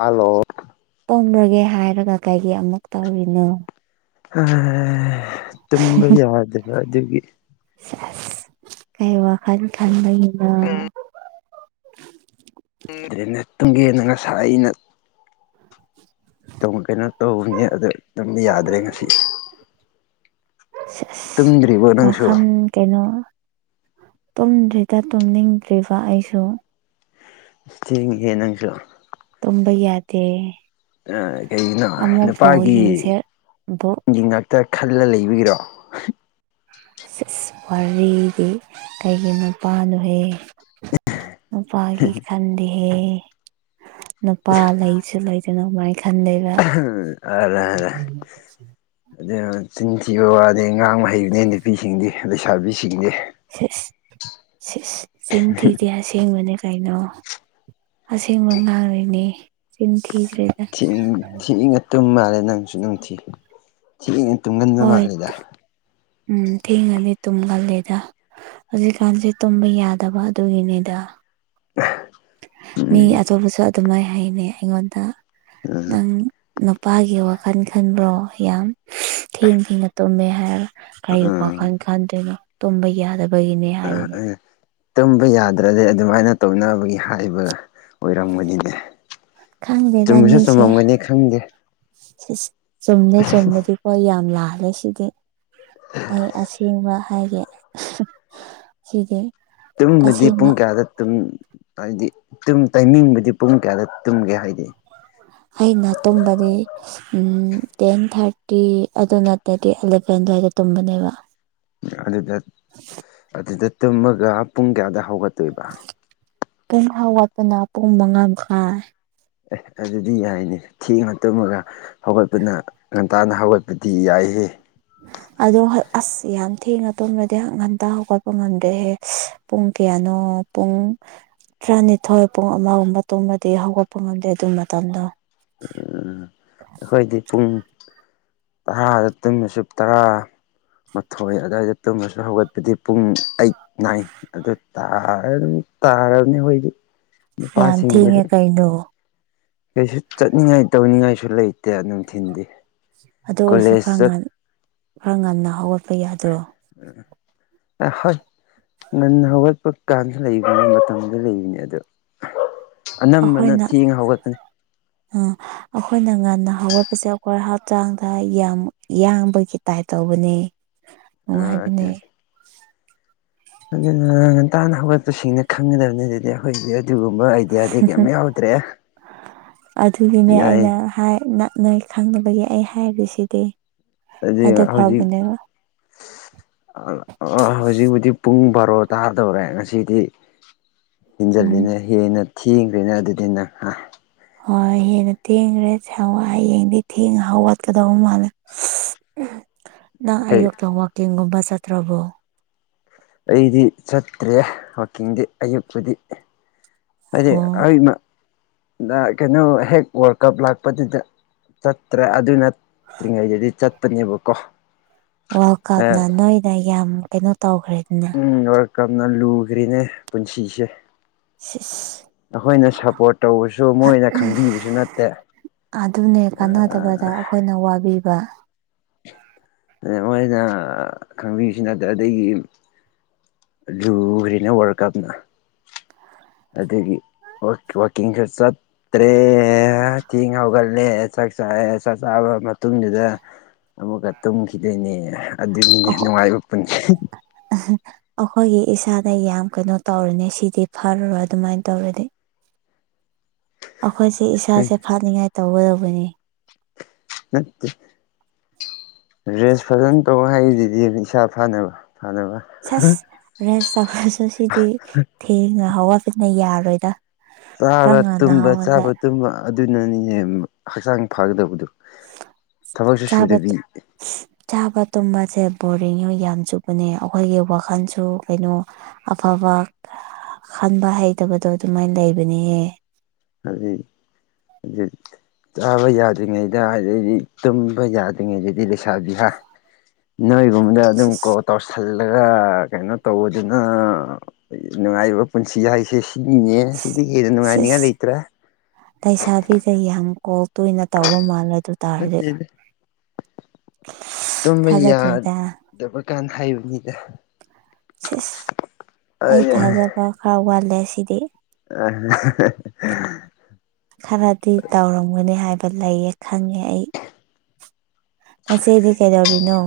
Hello ꯇꯣꯂꯒꯦ ꯍꯥꯏꯔꯒ ꯀꯩꯒꯤꯩ ꯑꯃꯨꯛ ꯇꯧꯔꯤꯅꯣ ꯇꯨꯝꯕ ꯌꯥꯗꯕ ꯑꯗꯨꯒꯤ ꯀꯩ ꯋꯥꯈꯜ ꯈꯥꯟꯕꯕꯅ ꯇ꯭ꯔꯗ ꯇꯨꯡꯒꯦꯅ ꯉꯁꯥꯏ ꯑꯩꯅ ꯀꯩꯅꯣ ꯇꯧꯕꯅꯦ ꯑꯗꯨꯗ ꯑꯗꯨꯝ ꯌꯥꯗ꯭ꯔꯦ ꯉꯁꯤ ꯇꯨꯝꯗ꯭ꯔꯤꯕꯣ ꯅꯪꯁꯨ ꯎꯝ ꯀꯩꯅꯣ ꯇꯨꯝꯗ꯭ꯔꯤꯗ ꯇꯨꯝꯅꯤꯡꯗ꯭ꯔꯤꯕ ꯑꯩꯁꯨ ꯆꯦꯡ ꯍꯦ ꯅꯪꯁꯨ ꯇꯝꯕ ꯌꯥꯗꯦ ꯀꯩꯒꯤꯅꯣ ꯑꯃꯨꯛ ꯕꯣꯜ ꯅꯨꯄꯥꯒꯤ ꯌꯦꯡꯁꯦ ꯕꯣꯜ ꯒꯤ ꯉꯥꯛꯇ ꯈꯜꯂ ꯂꯩꯕꯤꯒꯤꯔꯣ ꯁ ꯋꯥꯔꯤꯗꯤ ꯀꯩꯒꯤ ꯃꯄꯥꯅꯣꯍꯦ ꯄꯥꯒꯤ ꯈꯗꯍꯦ ꯅꯨꯄꯥ ꯂꯩꯁꯨ ꯂꯩꯗꯅ ꯑꯗꯨꯃꯥꯏꯅ ꯈꯟꯗꯕ ꯑꯗꯨ ꯆꯤꯟꯊꯤꯕ ꯋꯥ ꯑꯗꯩ ꯉꯉꯥꯡ ꯃꯍꯩꯅꯦ ꯅꯨꯄꯤꯁꯤꯡꯗꯤ ꯂꯩꯁꯥꯕꯤꯁꯤꯡꯗꯤ ꯁꯤꯁ ꯁꯤꯁ ꯁꯤꯝꯇꯤꯗꯤꯤꯌꯥꯁꯦꯡꯕꯅꯦ ꯀꯩꯅꯣ ꯑꯁꯦꯡꯕ ꯉꯥꯡꯔꯤꯅꯤ ꯆꯤꯟ ꯊꯤꯗ꯭ꯔꯦ ꯊꯦꯡ ꯊꯦꯡꯉ ꯇꯨꯝ ꯃꯥꯜꯂꯦ ꯅꯪꯁꯨ ꯅꯨꯡꯊꯤ ꯊꯦꯡꯉ ꯇꯨꯝꯒ ꯍꯣꯏ ꯎꯝ ꯊꯦꯡꯉꯅꯤꯒꯂꯗ ꯍꯧꯖꯤꯛꯀꯥꯟꯁꯦ ꯇꯨꯝꯕ ꯌꯥꯗꯕ ꯑꯗꯨꯒꯤꯅꯤꯗ ꯑ ꯃꯤ ꯑꯇꯣꯞꯄꯁꯨ ꯑꯗꯨꯃꯥꯏ ꯍꯥꯏꯅꯤ ꯑꯩꯉꯣꯟꯗ ꯅꯪ ꯅꯨꯄꯥꯒꯤ ꯋꯥꯈꯜ ꯈꯟꯕ꯭ꯔꯣ ꯌꯥꯝ ꯊꯦꯡ ꯊꯦꯡꯅ ꯇꯨꯝꯃꯦ ꯍꯥꯏꯔꯒ ꯀꯔꯤ ꯎꯝ ꯋꯥꯈꯜ ꯈꯟꯗꯣꯏꯅꯣ ꯇꯨꯝꯕ ꯌꯥꯗꯕ ꯑ ꯎ ꯇꯨꯝꯕ ꯌꯥꯗ꯭ꯔꯗꯤ ꯑꯗꯨꯃꯥꯏꯅ ꯇꯧꯅꯕꯒꯤ ꯍꯥꯏꯕ ꯑꯣꯏꯔꯝꯒꯅꯤꯅꯦ ꯈꯪꯗꯦꯗ ꯆꯨꯝꯕꯁꯨ ꯆꯨꯝꯃꯝꯒꯅꯤ ꯈꯪꯗꯦ ꯆꯨꯝꯃꯦ ꯆꯨꯝꯕꯗꯤꯀꯣ ꯌꯥꯝ ꯂꯥꯜꯂꯦ ꯁꯤꯗꯤ ꯑꯩ ꯑꯁꯦꯡꯕ ꯍꯥꯏꯒꯦ ꯁꯤꯗꯤ ꯇꯨꯝꯃꯗꯤ ꯑꯁꯦꯡꯕ ꯄꯨꯡ ꯀꯌꯥꯗ ꯇꯨꯝ ꯍꯥꯏꯗꯤ ꯇꯥꯏꯃꯤꯡꯕꯨꯗꯤ ꯄꯨꯡ ꯀꯌꯥꯗ ꯇꯨꯝꯒꯦ ꯍꯥꯏꯗꯤ ꯑꯩꯅ ꯇꯨꯝꯕꯗꯤ ꯇꯦꯟ ꯊꯥꯔꯇꯤ ꯑꯗꯨ ꯅꯠꯇꯔꯗꯤ ꯑꯦꯂꯚꯦꯟ ꯑꯗꯨꯋꯥꯏꯗ ꯇꯨꯝꯕꯅꯦꯕ ꯑꯗꯨꯗ ꯑꯗꯨꯗ ꯇꯨꯝꯃꯒ ꯄꯨꯡ ꯀꯌꯥꯗ ꯍꯧꯒꯠꯇꯣꯏꯕ ꯀꯝ ꯊꯥꯎ ꯋꯥꯠꯄꯅ ꯄꯨꯡ ꯃꯉꯥ ꯃꯈꯥꯏ ꯑꯦ ꯑꯗꯨꯗꯤ ꯌꯥꯏꯅꯦ ꯊꯦꯡꯉ ꯇꯨꯝꯃꯒ ꯍꯧꯒꯠꯄꯅ ꯉ ꯍꯞꯇꯥꯅ ꯍꯧꯒꯠꯄꯗꯤ ꯌꯥꯏꯍ ꯑꯗꯣ ꯑꯁ ꯌꯥꯝ ꯊꯦꯡꯅ ꯇꯣꯗꯗꯤ ꯉꯟꯇ ꯍꯧꯒꯠꯄ ꯉꯝꯗ꯭ꯔꯦꯍꯦ ꯄꯨꯡ ꯀꯌꯥꯅꯣ ꯄꯨꯡ ꯇꯔꯥꯅꯤꯊꯣꯏ ꯄꯨꯡ ꯑꯃꯒꯨꯝꯕ ꯇꯨꯡꯃꯗꯤ ꯍꯧꯒꯠꯄ ꯉꯝꯗꯦ ꯑꯗꯨ ꯃꯇꯝꯗꯣ ꯎꯝ ꯑꯩꯈꯣꯏꯗꯤ ꯄꯨꯡ ꯇꯔꯥꯗ ꯇꯃꯤꯟꯅ ꯁꯨꯞ ꯇꯔꯥ ꯃꯊꯣꯏ ꯑꯗꯨꯋꯥꯏꯗ ꯇꯨꯝꯃꯁꯨ ꯍꯧꯒꯠꯄꯗꯤ ꯄꯨꯡ ꯑꯩ ꯏ ꯑꯗꯨ ꯇꯥ ꯑꯗꯨ ꯇꯥꯔꯕꯅꯦ ꯑꯩꯈꯣꯏꯗꯤ ꯌꯥꯝ ꯅꯨꯄꯥꯁꯤꯡꯕꯨꯗꯤ ꯊꯦꯡꯉꯦ ꯀꯩꯅꯣ ꯀꯩꯁꯨ ꯆꯠꯅꯤꯡꯉꯥꯏ ꯇꯧꯅꯤꯡꯉꯥꯏꯁꯨ ꯂꯩꯇꯦ ꯅꯨꯡꯊꯤꯟꯗꯤ ꯑꯗꯨ ꯑꯣꯏꯔꯁꯨ ꯀꯣꯂꯦꯖ ꯈꯔ ꯉ ꯆꯠ ꯈꯔ ꯉꯟꯅ ꯍꯧꯒꯠꯄ ꯌꯥꯗ꯭ꯔꯣ ꯎ ꯑ ꯍꯣꯏ ꯉꯟꯅ ꯍꯧꯒꯠꯄ ꯀꯥꯟꯗ ꯂꯩꯕꯅꯤ ꯃꯇꯝꯗ ꯂꯩꯕꯅꯤ ꯑꯗꯣ ꯑꯅꯝꯕꯅ ꯊꯦꯡꯉ ꯍꯧꯒꯠꯄꯅꯤ ꯑꯣ꯫ ꯑꯩꯈꯣꯏꯅ ꯉꯟꯅ ꯍꯧꯒꯠꯄꯁꯦ ꯑꯩꯈꯣꯏ ꯍꯛꯆꯥꯡꯗ ꯌꯥꯝ ꯌꯥꯡꯕꯒꯤ ꯇꯥꯏꯞ ꯇꯧꯕꯅꯦ꯫ ꯑ ꯑꯗꯨ ꯅꯨꯡꯉꯥꯏꯕꯅꯦ ꯑꯗꯨꯅ ꯉꯟꯇꯥꯅ ꯍꯧꯒꯠꯄꯁꯤꯡꯅ ꯈꯪꯒꯗꯕꯅꯤ ꯑꯗꯨꯗꯤ ꯑꯩꯈꯣꯏꯗꯤ ꯑꯗꯨꯒꯨꯝꯕ ꯑꯥꯏꯗꯤꯌꯥꯗꯤ ꯀꯩꯝ ꯌꯥꯎꯗ꯭ꯔꯦ ꯌꯥꯏ ꯍꯣꯏ ꯅꯪ ꯅꯣꯏ ꯈꯪꯗꯕꯒꯤ ꯑꯩ ꯍꯥꯏꯔꯤꯁꯤꯗꯤ ꯑꯗꯨ ꯐꯥꯎꯕꯅꯦꯕ꯫ ꯍꯧꯖꯤꯛꯕꯨꯗꯤ ꯄꯨꯡ ꯕꯥꯔꯣ ꯇꯥꯗꯧꯔꯦ ꯉꯁꯤꯗꯤ꯫ ꯎꯝ ꯍꯦꯟꯖꯤꯜꯂꯤꯅ ꯍꯦꯟꯅ ꯊꯦꯡꯈ꯭ꯔꯤꯅ ꯑꯗꯨꯗꯤ ꯅꯪ ꯍꯥ꯫ ꯍꯣꯏ ꯍꯦꯟꯅ ꯊꯦꯡꯈ꯭ꯔꯦꯋꯥ ꯍꯌꯦꯡꯗꯤ ꯊꯦꯡꯅ ꯍꯧꯒꯠꯀꯗꯧꯕꯧ ꯃꯥꯜꯂꯤ꯫ [unintelligible] ꯅꯪ ꯑꯌꯨꯛꯇ ꯋꯥꯛꯀꯤꯡꯒꯨꯝꯕ ꯆꯠꯇ꯭ꯔꯕꯣ꯫ ꯑꯩꯗꯤ ꯆꯠꯇ꯭ꯔꯦ ꯋꯥꯛꯀꯤꯡꯗꯤ ꯑꯌꯨꯛꯄꯨꯗꯤ꯫ ꯍꯥꯏꯗꯤ ꯑꯣ ꯑꯩ ꯀꯩꯅꯣ ꯍꯦꯛ ꯋꯥꯔꯜ ꯀꯞ ꯂꯥꯛꯄꯗꯨꯗ ꯆꯠꯇ꯭ꯔꯦ ꯑꯗꯨ ꯅꯠꯇ꯭ꯔꯤꯉꯩꯗꯗꯤ ꯆꯠꯄꯅꯦꯕꯀꯣ꯫ ꯋꯥꯔꯜ ꯀꯞꯅ ꯅꯣꯏꯗ ꯌꯥꯝ ꯀꯩꯅꯣ ꯇꯧꯈ꯭ꯔꯦꯗꯅ ꯎꯝ ꯋꯥꯔꯜ ꯀꯞꯅ ꯂꯨꯈ꯭ꯔꯤꯅꯦ ꯄꯨꯟꯁꯤꯁꯦ꯫ ꯁꯤꯁ꯫ ꯑꯩꯈꯣꯏꯅ ꯁꯞꯄꯣꯔꯠ ꯇꯧꯕꯁꯨ ꯃꯣꯏꯅ ꯈꯪꯕꯤꯕꯁꯨ ꯅꯠꯇꯦ꯫ ꯑꯗꯨꯅꯦ ꯀꯥꯟꯅꯗꯕꯗ ꯑꯩꯈꯣꯏꯅ ꯋꯥꯕꯤꯕ꯫ ꯃꯣꯏꯅ ꯈꯪꯕꯤꯔꯤꯁꯤ ꯅꯠꯇꯦ ꯑꯗꯒꯤ ꯂꯨꯈ꯭ꯔꯤꯅꯤ ꯋꯥꯔꯜ ꯀꯞꯅ꯫ ꯑꯗꯨꯒꯤ ꯋꯀꯤꯡꯁꯨ ꯆꯠꯇ꯭ꯔꯦ ꯊꯦꯡ ꯍꯧꯒꯠ ꯂꯦ ꯆꯥꯛ ꯆꯥꯛꯑꯦ ꯆꯥꯛ ꯆꯥꯕ ꯃꯇꯨꯡꯗꯨꯗ ꯑꯃꯨꯛꯀ ꯇꯨꯝꯈꯤꯗꯣꯏꯅꯦ ꯑꯗꯨꯒꯤꯅꯦ ꯅꯨꯡꯉꯥꯏꯕ ꯄꯨꯟꯁꯤ꯫ ꯑꯩꯈꯣꯏꯒꯤ ꯏꯁꯥꯗ ꯌꯥꯝ ꯀꯩꯅꯣ ꯇꯧꯔꯅꯤ ꯁꯤꯗꯤ ꯐꯔꯔꯣꯏ ꯑꯗꯨꯃꯥꯏꯅ ꯇꯧꯔꯗꯤ꯫ ꯑꯩꯈꯣꯏꯁꯦ ꯏꯁꯥꯁꯦ ꯐꯥꯠꯅꯤꯡꯉꯥꯏ ꯇꯧꯒꯗꯕꯅꯤ꯫ ꯅꯠꯇꯦ꯫ ꯔꯦꯁ ꯐꯖꯅ ꯇꯧ ꯍꯥꯏꯔꯤꯗꯨꯗꯤ ꯏꯁꯥ ꯐꯥꯅꯕ ꯐꯥꯅꯕ꯫ ꯁꯁ ꯔꯦꯁ ꯇꯧꯈ꯭ꯔꯁꯨ ꯁꯤꯗꯤ ꯊꯦꯡꯅ ꯍꯋꯥꯄꯅ ꯌꯥꯔꯣꯏꯗ꯫ ꯈꯔ ꯆꯥꯕ ꯉꯟꯅ ꯇꯨꯝꯕ ꯍꯧꯒꯠꯂꯦ ꯆꯥꯕ ꯇꯨꯝꯕ ꯑꯗꯨꯅꯅꯤꯅꯦ ꯍꯛꯆꯥꯡ ꯐꯒꯗꯕꯗꯨ꯫ ꯊꯕꯛꯁꯨ ꯆꯥꯕ ꯁꯨꯗꯕꯤ꯫ ꯆꯥꯕ ꯇꯨꯝꯕꯁꯦ ꯕꯣꯔꯤꯡꯁꯨ ꯌꯥꯝ ꯆꯨꯞꯄꯅꯦ ꯑꯩꯈꯣꯏꯒꯤ ꯋꯥꯈꯜꯁꯨ ꯀꯩꯅꯣ ꯑꯐꯕ ꯈꯟꯕ ꯍꯩꯇꯕꯗꯣ ꯑꯗꯨꯃꯥꯏꯅ ꯂꯩꯕꯅꯤꯍꯦ꯫ [unintelligible] ꯆꯥꯕ ꯌꯥꯗ꯭ꯔꯤꯉꯩꯗ ꯑꯗꯩꯗꯤ ꯇꯨꯝꯕ ꯌꯥꯗ꯭ꯔꯤꯉꯩꯗꯩꯗꯤ ꯂꯩꯁꯥꯕꯤꯁꯥ ꯅꯣꯏ ꯔꯣꯝꯗ ꯑꯗꯨꯝ ꯀꯣ ꯇꯧꯁꯤꯜꯂꯒ ꯀꯩꯅꯣ ꯇꯧꯕꯗꯨꯅ ꯅꯨꯡꯉꯥꯏꯔꯤꯕ ꯄꯨꯟꯁꯤ ꯍꯥꯏꯁꯤ꯫ ꯁꯤꯅꯤꯅꯦ ꯁꯤꯗꯤ ꯍꯦꯟꯅ ꯅꯨꯡꯉꯥꯏꯅꯤꯡꯉꯥꯏ ꯂꯩ ꯂꯩꯩꯁꯥꯕꯤꯗꯒꯤ ꯌꯥꯝ ꯀꯣꯛ ꯇꯣꯏꯅ ꯇꯧꯕ ꯃꯥꯜꯂꯦ ꯑꯗꯨ ꯇꯥꯔꯗꯤ ꯅꯠꯇꯦꯗ꯫ ꯇꯨꯝꯕ ꯊꯥꯖꯗ꯭ꯔꯦꯗ ꯌꯥꯗꯕ ꯀꯥꯟ ꯍꯥꯏꯕꯅꯤꯗ꯫ ꯁꯁ ꯑꯩ ꯑ ꯊꯥꯖꯕ ꯈꯔ ꯋꯥꯠꯂꯦ ꯁꯤꯗꯤ꯫ [unintelligible] ꯈꯔꯗꯤ ꯇꯧꯔꯝꯒꯅꯤ ꯍꯥꯏꯕ ꯂꯩꯌꯦ ꯈꯪꯉꯦ ꯑꯩ꯫ ꯅꯆꯦꯗꯤ ꯀꯩꯗꯧꯔꯤꯅꯣ꯫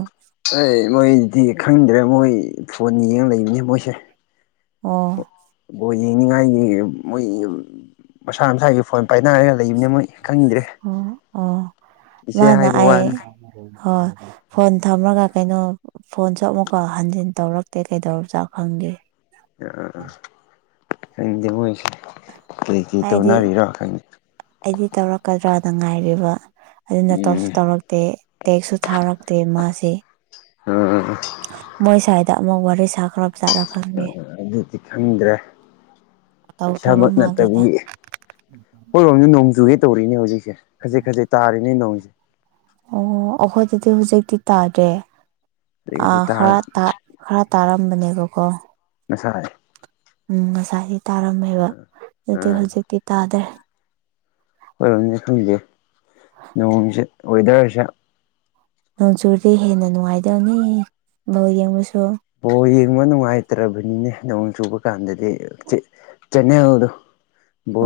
ꯑꯩ ꯃꯣꯏꯗꯤ ꯈꯪꯗ꯭ꯔꯦ ꯃꯣꯏ ꯐꯣꯟ ꯌꯦꯡ ꯂꯩꯕꯅꯦ ꯃꯣꯏꯁꯦ꯫ ꯑꯣ꯫ ꯕꯣꯜ ꯌꯦꯡꯅꯤꯡꯉꯥꯏꯒꯤ ꯃꯣꯏꯒꯤ ꯃꯁꯥ ꯃꯁꯥꯒꯤ ꯐꯣꯟ ꯄꯥꯏꯅꯔꯦ꯫ ꯑꯣ ꯑꯣ ꯏꯆꯦ ꯃꯥꯅ ꯍꯥꯏꯕ ꯑꯩ ꯋꯥꯅꯤ ꯍꯣꯏ꯫ ꯐꯣꯟ ꯊꯝꯃꯒ ꯀꯩꯅꯣ ꯐꯣꯟꯁꯨ ꯑꯃꯨꯛꯀ ꯍꯟꯖꯤꯟ ꯇꯧꯔꯛꯇꯦ ꯀꯩꯗꯧꯔꯅ ꯖꯥꯠꯅꯣ ꯈꯪꯗꯦ꯫ ꯑꯥꯥ ꯈꯪꯗꯦ ꯃꯣꯏꯁꯦ ꯀꯩ ꯀꯩ ꯑꯩꯗꯤ ꯇꯧꯅꯔꯤꯔ ꯈꯪꯗꯦ ꯑꯩꯗꯤ ꯇꯧꯔꯛꯀꯗ꯭ꯔꯥꯅ ꯉꯥꯏꯔꯤꯕ ꯑꯗꯨꯅ ꯇꯧꯁꯨ ꯎꯝ ꯇꯧꯔꯛꯇꯦ ꯇꯦꯛꯁꯁꯨ ꯊꯥꯔꯛꯇꯦ ꯃꯥꯁꯦ ꯎꯝ ꯎꯝꯝ ꯃꯣꯏ ꯁ꯭ꯋꯥꯏꯗ ꯑꯃꯨꯛ ꯋꯥꯔꯤ ꯁꯥꯈ꯭ꯔꯞ ꯖꯥꯠꯠꯂ ꯈꯪꯗ‌ꯦ ꯑꯗꯨꯗꯤ ꯈꯪꯗ꯭ꯔꯦ ꯇꯧꯈ꯭ꯔꯕ ꯏꯁꯥꯃꯛ ꯃꯥꯜꯂꯦꯗ ꯅꯠꯇꯕꯒꯤ ꯍꯣꯏꯔꯣꯝꯗ ꯅꯣꯡꯖꯨꯒꯦ ꯇꯧꯔꯤꯅꯦ ꯍꯧꯖꯤꯛꯁꯦ ꯈꯖꯤꯛ ꯈꯖꯤꯛ ꯇꯥꯔꯤꯅꯦ ꯅꯣꯡꯁꯦ ꯑꯣ ꯑꯩꯈꯣꯏꯗꯗꯤ ꯍꯧꯖꯤꯛꯇꯤ ꯇꯥꯗ꯭ꯔꯦ ꯈꯖꯤꯛ ꯑꯥ ꯈꯖꯤꯛ ꯇꯥ ꯈꯔꯥ ꯇ ꯈꯔ ꯇꯥꯔꯝꯕꯅꯦꯕꯀꯣ ꯉꯁꯥꯏ ꯎꯝ ꯉꯁꯥꯏꯒꯤ ꯇꯥꯔꯝꯃꯦꯕ ꯑꯥ ꯑꯗꯨ ꯍꯧꯖꯤꯛꯇꯤ ꯇꯥꯗ꯭ꯔꯦ ꯑꯩꯈꫭꯏꯔꯝꯗꯤ ꯈꯪꯗꯦ ꯅꯣꯡꯁꯦ ꯋꯦꯗꯔꯁꯦ ꯅꯣꯡ ꯆꯨꯔꯗꯤ ꯍꯦꯟꯅ ꯅꯨꯡꯉꯥꯏꯗꯕꯅꯤ ꯕꫭꯜ ꯌꯦꯡꯕꯁꯨ ꯕꯣ ꯌꯦꯡꯕ ꯅꯨꯡꯉꯥꯏꯇ꯭ꯔꯕꯅꯤꯅꯦ ꯅꯣꯡ ꯆꯨꯕ ꯀꯥꯟꯗꯗꯤ ꯆ‌ꯦꯅꯦꯜꯗꯨ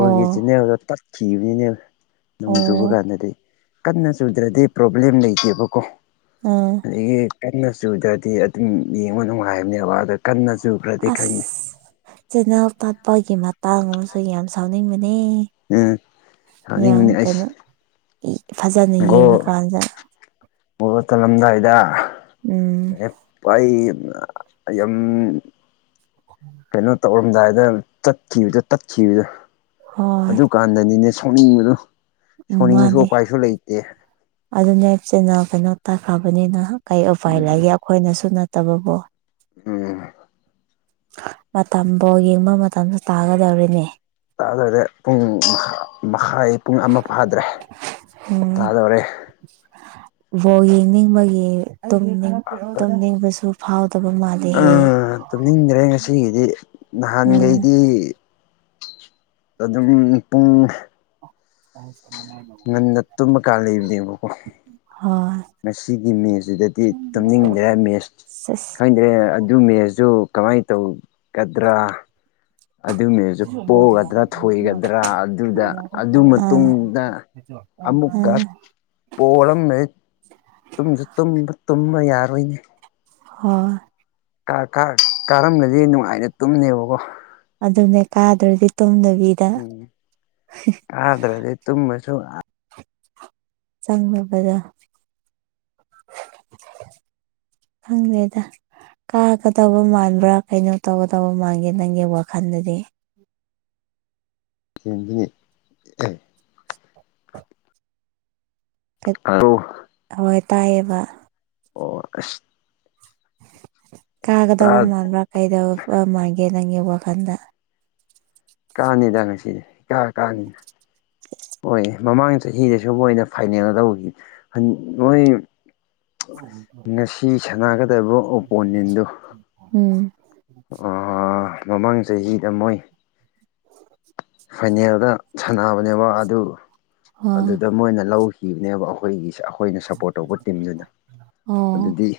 ꯑꯣ ꯆꯤꯟꯅꯦꯜꯗꯣ ꯇꯠꯈꯤꯕꯅꯤꯅꯦ ꯅꯣꯡ ꯆꯨꯕ ꯑꯣ ꯀꯥꯟꯗꯗꯤ ꯀꯟꯅ ꯆꯨꯗ꯭ꯔꯗꯤ ꯄ꯭ꯔꯣꯕ꯭ꯂꯦꯝ ꯂꯩꯇꯦꯕꯀꯣ ꯎꯝ ꯑꯗꯒꯤ ꯀꯟꯅ ꯆꯨꯗ꯭ꯔꯗꯤ ꯑꯗꯨꯝ ꯌꯦꯡꯕ ꯅꯨꯡꯉꯥꯏꯕꯅꯦꯕ ꯑꯗꯣ ꯀꯟꯅ ꯆꯨꯈ꯭ꯔꯗꯤ ꯈꯪꯗꯦ ꯆ‌ꯦꯅ‌ꯦꯜ ꯇꯠꯄꯒꯤ ꯃꯇꯥꯡ ꯑꯃꯁꯨ ꯌꯥꯝ ꯁꯥꯎꯅꯤꯡꯕꯅꯦ ꯎꯝ ꯌꯥꯝ ꯁꯥꯎꯅꯤꯡꯕꯅꯤ ꯑꯩꯁ ꯀꯩꯅꯣ ꯐꯖꯅ ꯌꯦꯡꯉꯀꯥꯟꯗ ꯕꫭꯜ ꯆꯜꯂꯝꯗꯥꯏꯗ ꯎꯝ ꯂꯦꯛ ꯑꯩ ꯌꯥꯝ [unintelligible] ꯀꯩꯅꯣ ꯇꯧꯔꯝꯗꯥꯏꯗ ꯆꯠꯈꯤꯕꯗꯨ ꯇꯠꯈꯤꯕꯗꯨ ꯍꯣꯏ ꯀꯥꯟꯗꯅꯤꯅꯦ ꯁꯥꯎꯅꯤꯡꯕꯗꯨ ꯎꯝ ꯃꯥꯅꯦ ꯑꯗꯨꯅꯦꯕꯁꯤꯅ [unintelligible] ꯀꯩꯅꯣ ꯇꯥꯈꯑꯕꯅꯤꯅ ꯀꯩ ꯎꯄꯥꯏ ꯎꯝ ꯂꯩꯒꯦ ꯑꯩꯈꯣꯏꯅꯁꯨ ꯅꯠꯇꯕꯕꯨ ꯎꯝ ꯃꯇꯝ ꯕꫭꯜ ꯌꯦꯡꯕ ꯃꯇꯝꯖꯨ ꯇꯥꯒꯗꯧꯔ‌ꯦꯅꯦ ꯇꯥꯗꯣꯏꯔꯦ ꯄꯨꯡ ꯃꯈꯥꯏ ꯄꯨꯡ ꯑꯃ ꯐꯥꯗ꯭ꯔꯦ ꯎꯝ ꯇꯥꯗꯧꯔꯦ ꯕꯣꯜ ꯌꯦꯡꯅꯤꯡꯕꯒꯤ ꯇꯨꯝꯅꯤꯡ ꯇꯨꯝꯅꯤꯡꯕꯁꯨ ꯐꯥꯎꯗꯕ ꯃꯥꯜꯂꯤ ꯇꯨꯝꯅꯤꯡꯗ꯭ꯔꯦ ꯉꯁꯤꯒꯤꯗꯤ ꯎꯝ ꯅꯍꯥꯟꯈꯩꯗꯤ ꯑꯗꯨꯝ ꯄꯨꯡ ꯍ ꯁꯣ [unintelligible] ꯉꯟꯅ ꯇꯨꯝꯃ ꯀꯥꯟ ꯂꯩꯕꯅꯦꯕꯀꯣ ꯍꯣꯏ ꯉꯁꯤꯒꯤ ꯃꯦꯠꯁꯁꯤꯗꯗꯤ ꯇꯨꯝꯅꯤꯡꯗ꯭ꯔ ꯃꯦꯠꯁ ꯁꯤꯁ ꯈꯪꯗ꯭ꯔꯦ ꯑꯗꯨ ꯃꯦꯁꯁꯨ ꯀꯃꯥꯏꯅ ꯇꯧꯒꯗ꯭ꯔꯥ ꯑꯗꯨꯃ‌ꯦꯁꯇꯨ ꯄꯣꯛꯒꯗ꯭ꯔꯥ ꯊꯣꯏꯒꯗ꯭ꯔꯥ ꯑꯗꯨꯗ ꯑꯗꯨ ꯑꯥ ꯃꯇꯨꯡꯗ ꯑꯃꯨꯛꯀ ꯎꯝ ꯄꫭꯔꯝꯃꯦ ꯇꯨꯝꯁꯨ ꯇꯨꯝꯕ ꯇꯨꯝꯕ ꯌꯥꯔꯣꯏꯅꯦ ꯍꯣꯏ ꯀꯥꯔꯝꯂꯗꯤ ꯅꯨꯡꯉꯥꯏꯅ ꯇꯨꯝꯅ‌ꯦꯕꯀꯣ ꯑꯗꯨꯅꯦ ꯀꯥꯗ꯭ꯔꯗꯤ ꯇꯨꯗꯕꯤ ꯎꯝ ꯀꯗ꯭ꯔꯗꯤ ꯇꯨꯝꯃꯁꯨ ꯆꯪꯂꯨꯕꯗ [unintelligible] ꯑ [inaudible] ꯈꯪꯗ‌ꯦꯗ ꯀꯥꯒꯗꯕ ꯃꯥꯟꯕ꯭ꯔꯥ ꯀꯩꯅꯣ ꯇꯧꯒꯗꯧꯕ ꯃꯥꯟꯒꯦ ꯅꯪꯒꯤ ꯋꯥꯈꯜꯗꯗꯤ ꯅꯤ [unintelligible] [inaudible] ꯍꯜꯂꯣ ꯍꯣꯏ ꯇꯥꯏꯌꯦꯕ ꯑꯣ ꯑꯁ ꯀꯥꯒꯗꯕ ꯇꯥ ꯃꯥꯟꯕ꯭ꯔꯥ ꯀꯩꯗ ꯃꯥꯟꯒꯦ ꯅꯪꯒꯤ ꯋꯥꯈꯟꯗ ꯀꯥꯅꯤꯗ ꯉꯁꯤꯗꯤ ꯏꯀꯥ ꯀꯥꯅꯤ ꯍꯣꯏ ꯃꯃꯥꯡ ꯆꯍꯤꯗꯁꯨ ꯃꯣꯏꯅ ꯐꯥꯏꯅꯦꯜ ꯂꯧꯒꯤ ꯍꯟ ꯃꯣꯏ ꯉꯁꯤ ꯁꯥꯟꯅꯒꯗꯕ ꯑꯣꯄꯣꯅꯦꯟꯗꯨ ꯎꯝ ꯑ ꯃꯃꯥꯡ ꯆꯍꯤꯗ ꯃꯣꯏ ꯐꯥꯏꯅꯦꯜꯗ ꯁꯥꯟꯅꯕꯅꯦꯕ ꯑꯗꯨ ꯑꯣ ꯑꯗꯨꯗ ꯃꯣꯏꯅ ꯂꯧꯈꯤꯕꯅꯦꯕ ꯑꯩꯈꯣꯏꯒꯤ ꯑꯩꯈꯣꯏꯅ ꯁꯄꯣꯔꯠ ꯇꯧꯕ ꯇꯤꯝꯗꯨꯅ ꯑꯣ ꯑꯗꯨꯗꯤ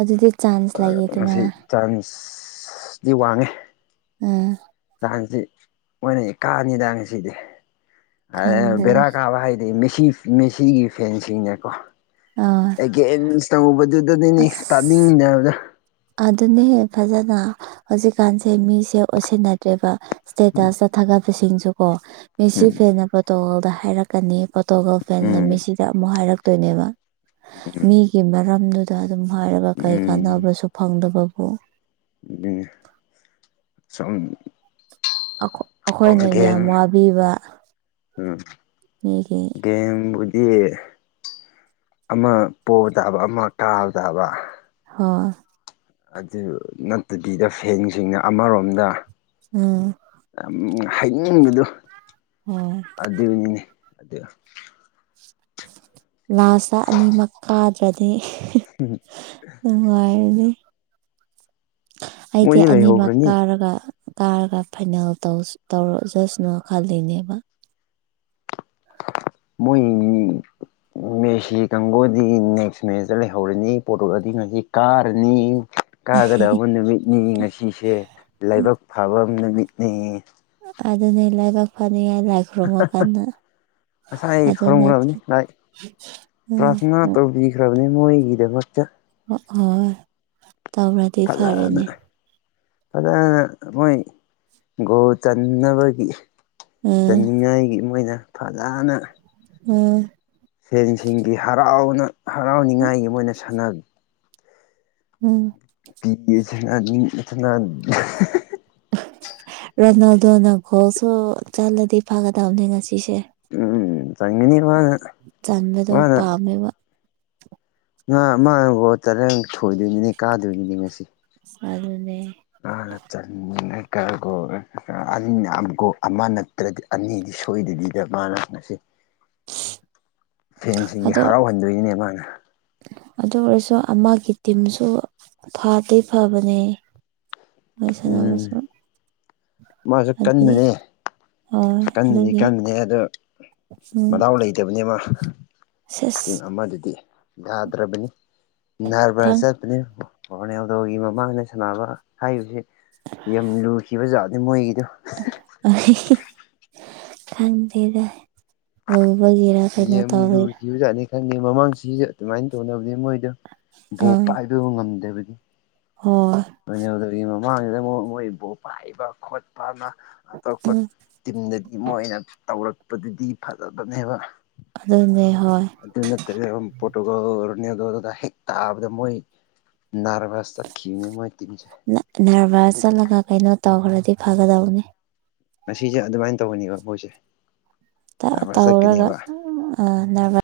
ꯑꯗꯨꯗꯤ ꯆꯥꯥꯟ ꯃꯁꯤ ꯆꯥꯟꯁꯇꯤ ꯋꯥꯡꯉꯦ ꯎꯝ ꯍꯥꯟꯆꯤ ꯃꯣꯏꯅ ꯀꯥꯅꯤꯗ ꯉꯁꯤꯗꯤ [unintelligible] ꯈꯪꯗ꯭ꯔꯦ ꯕꯦꯔꯥ ꯀꯥꯕ ꯍꯥꯏꯗꯤ ꯃꯦꯁꯤ ꯃꯦꯁꯤꯒꯤ ꯐꯦꯟꯁꯤꯡꯅꯦꯀꯣ ꯑꯥ ꯑꯩꯒꯤ ꯑꯦꯃꯤꯟꯁ ꯇꯧꯕꯗꯨꯠ ꯑꯁ ꯑꯗꯨꯅꯦ ꯐꯖꯅ ꯍꯧꯖꯤꯛꯀꯥꯟꯁꯦ ꯃꯤꯁꯦ ꯎꯁꯤꯠꯅꯗ꯭ꯔꯦꯕ ꯏꯁꯇꯦꯇꯁꯇ ꯊꯥꯒꯠꯄ ꯁꯤꯡꯁꯨ ꯀꯣ ꯃꯦꯁꯤ ꯎꯝ ꯐꯦꯟꯅ ꯄ꯭ꯔꯣꯇꯨꯒꯜꯗ ꯍꯥꯏꯔꯛꯀꯅꯤ ꯄ꯭ꯔꯣꯇꯨꯒꯜ ꯒꯜꯅ ꯎꯝ ꯃꯦꯁꯤꯗ ꯑꯃꯨꯛ ꯍꯥꯏꯔꯛꯇꯣꯏꯅꯦꯕ ꯎꯝ ꯃꯤꯒꯤ ꯃꯔꯝꯗꯨ ꯗ ꯑꯗꯨꯝ ꯍꯥꯏꯔꯒ ꯀꯩ ꯀꯥꯟꯅꯕꯁꯨ ꯐꯪꯗꯕꯕꯨ [unintelligible] ꯁꯣꯝ ꯑꯈꯣ ꯑꯩꯈꯣꯏꯅ ꯌꯥꯝ ꯋꯥꯕꯤꯕ ꯎꯝ ꯃꯤꯒꯤ ꯒꯦꯝꯕꯨꯗꯤ ꯑꯃ ꯄꯣꯕ ꯇꯥꯕ ꯑꯃ ꯀꯥꯕ ꯇꯥꯕ ꯍꯣ ꯑꯗꯨ ꯅꯠꯇꯕꯤꯗ ꯐꯦꯟꯁꯤꯡꯅ ꯑꯃꯔꯣꯝꯗ ꯎꯝ ꯌꯥꯝ ꯍꯥꯏꯅꯤꯡꯕꯗꯨ ꯍꯣꯏ ꯑꯗꯨꯅꯤꯅꯦ ꯑꯗꯨ ꯂꯥꯁꯇ ꯑꯅꯤꯃꯛ ꯀꯥꯗ꯭ꯔꯗꯤ [unintelligible] ꯅꯨꯡꯉꯥꯏꯔꯅꯤ ꯑꯩꯗꯤ ꯃꯣꯏꯗꯤ ꯑꯅꯤꯃꯛ ꯂꯩꯍꯧꯈ꯭ꯔꯅꯤ ꯀꯥꯔꯒ ꯀꯥꯔꯒ ꯐꯥꯏꯅꯦꯜ ꯇꯧꯁ ꯇꯧꯔꯖꯁꯅꯨ ꯈꯜꯂꯤꯅꯦꯕ ꯃꯣꯏꯒꯤ ꯃꯦꯁꯤ ꯀꯥꯡꯕꯨꯗꯤ ꯅꯦꯛꯁ ꯃꯦꯁꯇ ꯂꯩꯍꯧꯔꯅꯤ ꯄꯣꯔꯇꯨꯒꯜꯗꯤ ꯉꯁꯤ ꯀꯥꯔꯅꯤ ꯀꯥꯒꯗꯕ ꯅꯨꯃꯤꯠꯅꯤ ꯉꯁꯤꯁꯦ ꯂꯥꯏꯕꯛ ꯐꯕ ꯅꯨꯃꯤꯠꯅꯤ ꯑꯗꯨꯅꯦ ꯂꯥꯏꯕꯥꯛ ꯐꯅꯤꯉꯥꯏ ꯂꯥꯏ ꯈꯨꯔꯨꯝꯃꯣ ꯀꯟꯅ ꯉꯁꯥꯏ ꯈꯨꯔꯨꯝꯈ꯭ꯔꯕꯅꯤ ꯂꯥꯏ ꯎꯝ ꯄ꯭ꯔꯥꯊꯅꯥ ꯇꯧꯕꯤ ꯒ꯭ꯔꯕꯅꯤ ꯃꯣꯏꯒꯤꯗꯃꯛꯇ ꯍꯣ ꯍꯣꯏ ꯇꯧꯔꯠ ꯐꯖꯥꯅ ꯐꯖꯅ ꯃꯣꯏ ꯒꯣꯜ ꯆꯟꯅꯕꯒꯤ ꯎꯝ ꯆꯟꯅꯤꯡꯉꯥꯏꯒꯤ ꯃꯣꯏꯅ ꯐꯖꯥꯅ ꯎꯝ ꯐꯦꯟ ꯁꯤꯡꯒꯤ ꯍꯔꯥꯎꯅ ꯍꯔꯥꯎꯅꯤꯡꯉꯥꯏꯒꯤ ꯃꯣꯏꯅ ꯁꯥꯟꯅ ꯎꯝ [unintelligible] ꯔꯣꯅꯥꯜꯗꯣꯅ ꯒꯣꯜꯁꯨ ꯆꯜꯂꯗꯤ ꯐꯒꯗꯕꯅꯦ ꯉꯁꯤꯁꯦ ꯎꯝ ꯆꯟꯒꯅꯤ ꯁꫭꯏꯅ ꯆꯟꯕꯗꯣ ꯄꯥꯝꯃꯦꯕ [unintelligible] ꯀꯗꯣꯏꯅꯦ ꯉꯁꯤ ꯑꯗꯨꯅꯦ ꯃꯥꯅ ꯆꯟ ꯔꯒ ꯒꯣꯜ [unintelligible] ꯒꯜꯣ ꯑꯉꯅ ꯇꯨꯗ ꯑꯅꯤꯗꯤ ꯁꯣꯏꯗꯕꯤꯗ ꯃꯥꯅ ꯉꯁꯤ ꯐꯦꯟꯁꯤꯒꯤ ꯑꯗꯣ ꯍꯔꯥꯎꯍꯟꯗꯣꯏꯅꯦ ꯃꯥꯅ ꯑꯗꯨ ꯑꯣꯏꯔꯁꯨ ꯑꯃꯒꯤ ꯇꯤꯝꯁꯨ ꯐꯗꯤ ꯐꯕꯅꯦ ꯃꯣꯏ ꯎꯝ ꯁꯥꯟꯅꯕꯁꯨ ꯃꯥꯁꯨ ꯑꯗꯨꯒꯤ ꯀꯟꯕꯅꯦ ꯍꯣꯏ ꯀꯟꯕꯗꯤ ꯑꯗꯨꯒꯤ ꯀꯟꯕꯅꯦ ꯑꯗꯨ ꯎꯝ ꯃꯗꯥꯎ ꯂꯩꯇꯕꯅꯤ ꯃꯥ ꯇꯤꯝ ꯁꯦꯁ ꯑꯃꯗꯨꯗꯤ ꯌꯥꯗ꯭ꯔꯕꯅꯤ ꯅꯥꯔꯕꯁ ꯈꯪ ꯆꯠꯄꯅꯤ ꯔꯣꯅꯦꯜꯗꯣꯒꯤ ꯃꯃꯥꯡꯗ ꯁꯥꯟꯅꯕ ꯍꯥꯏꯕꯁꯤ ꯌꯥꯝ ꯂꯨꯈꯤꯕꯖꯥꯠꯅꯤ ꯃꯣꯏꯒꯤꯗꯣ ꯑꯍꯤꯍꯤ ꯈꯪꯗꯦꯗ ꯂꯨꯕꯒꯤꯔ ꯀꯩꯅꯣ ꯇꯧꯕꯩꯔ ꯀꯤꯕꯖꯥꯠꯅꯤ ꯈꯪꯗꯦ ꯃꯃꯥꯡ ꯆꯤꯁꯨ ꯑꯗꯨꯃꯥꯏꯅ ꯇꯧꯅꯕꯅꯤ ꯃꯣꯏꯗꯣ ꯕꯣꯜ ꯑꯥ ꯄꯥꯏꯕ ꯉꯝꯗꯕꯅꯤ ꯍꯣꯏ ꯂꯣꯏꯅꯦꯜꯗꯔꯤ ꯃꯃꯥꯡꯖꯤꯉꯣ ꯃꯣꯏꯕꯨ ꯄꯥꯏꯕ ꯈꯣꯠꯄ ꯑꯅ ꯑꯇꯣꯞꯄ ꯎꯝ ꯇꯤꯝꯗꯗꯤ ꯃꯣꯏꯅ ꯇꯧꯔꯛꯄꯗꯨꯗꯤ ꯐꯖꯕꯅꯦꯕ ꯑꯗꯨꯅꯦ ꯍꯣꯏ ꯑꯗꯨ ꯅꯠꯇꯅ ꯄ꯭ꯔꯣꯇꯨꯒꯜ ꯅꯦꯗꯣꯔꯒ ꯍꯦꯛ ꯇꯥꯕꯗ ꯃꯣꯏ ꯅꯔꯚꯁ ꯆꯠꯈꯤꯝꯅꯦ ꯃꯣꯏ ꯇꯤꯝꯁꯦ ꯅ ꯅꯔꯚꯁ ꯆꯠꯂꯒ ꯀꯩꯅꯣ ꯇꯧꯈ꯭ꯔꯗꯤ ꯐꯒꯗꯕꯅꯤ ꯉꯁꯤꯁꯦ ꯑꯗꯨꯃꯥꯏꯅ ꯇꯧꯒꯅꯤꯕ ꯃꯣꯏꯁꯦ ꯇ ꯅꯥꯔꯚꯁ ꯇꯧꯔꯒ ꯆꯠꯀꯅꯦꯕ ꯎꯝ ꯑ ꯅꯔꯚ